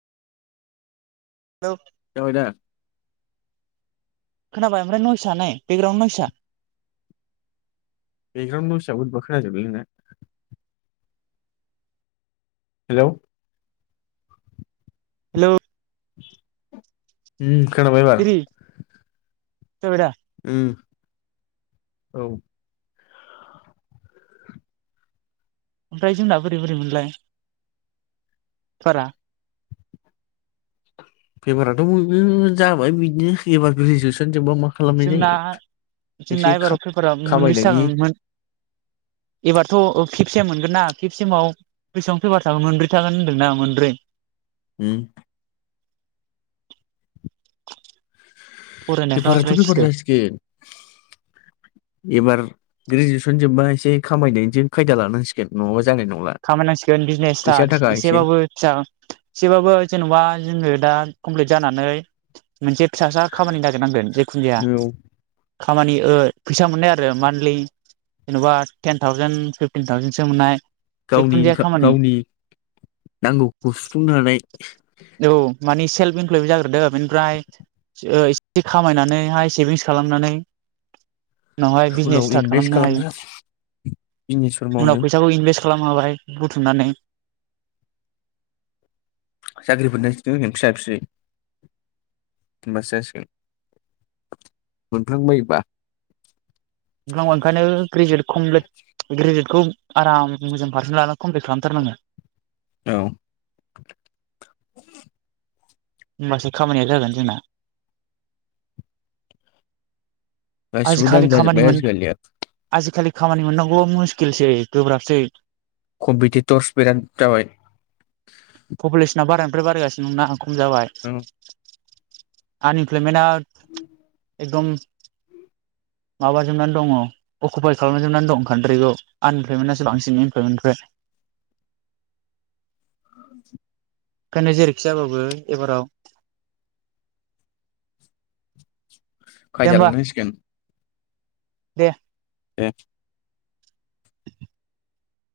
हेल' जाबाय दा खोनाबाय ओमफ्राय नयसा नै बेकग्राउड नयसा बेकग्राउड नइसा बोरैबा खोनाजोबबायलै नोंना हेलौ हेलौ उ खोनाबाय एबार एरि जाबाय दा उम ओमफ्राय जोंना बोरै बोरैमोनलाय पारा पेपाराथ' बयबो जाबाय बिदिनो एबार ग्रेजुवेसन जोबबा मा खालामनाय जोंना जायो एसे जोंना खा एबाराव पेफारा मोनबैसो खामायनायनि जागोन मो एबारथ' ओ फिफसेम मोनगोन ना खेबसेमाव बेसेबां फैबार थागोन मोनब्रै थागोन होनदोंना मोनब्रै उम फरायनायफ्रा पेफाराथ' ओमफ्राय पेफार सिथो जसिगोन एबार ग्रेजुवेसन जोबबा एसे खामायनायनिजों खायदा लानांसिगोन नङाबा ज खामायनांसिगोन बिजनेस स्टार्ट एसे एसेबाबो फिसा एसेबाबो जेन'बा जोङो दा कमप्लिट जानानै मोनसे फिसासा खामानि नागिरनांगोन जेखुन जाया खामानि ओ फैसा मोननाय आरो मान्थलि जेन'बा टेन थावजेन फिफटिन थावजेनसो मोननाय गावनि जेखुनु जाया इनका खामानि गावनि नांगौखौ सुफुंनो हानाय औ मानि सेल्फ इमप्लयि जागोरदो बेनिफ्राय ओ एसे खामायनानैहाय सेभिंस खालामनानै उनावहाय उनाव बिजनेस स्टार्ट इनभेस्ट खालामनो हायो बिजनेसफोर मावनो उनाव फैसाखौ इनभे खालाम हाबाय बुथुमनानै साख्रिफोर [unintelligible] होगोन फिसा फिसै होनबासो जासिगोन मोनफ्लांबायोबा [unintelligible] ओंखायनो ग्रेजुवेट कमप्लिथ ग्रेजुवेट खौ आराम मोजां पारसेन लानानै कमप्लिट खालामथारनांगौ औ होमबासो खामानिया जागोन जोंना गासिबो आजिखालि दाम खामानि जाजोबबाय मोन आजिखालि आजिखालि खामानि मोननांगौवा मुस्किलसै गोब्राबसै कम्पिटिट'रस बिराद जाबाय [unintelligible] बारायगासिनो ना खम जाबाय आनइमप्लयमेना [inaudible] एकदम माबाजोबनानै दङ अकुपाय खालामजोबनानै दं कान्ट्रिखौ आनइमप्लयमेनासो बांसिन इमप्लयमेननिफ्राय आ [unintelligible] ओंखायनो जेरैखि जायाबाबो एबाराव दे खायदा होमबा लानांसिगोन दे ए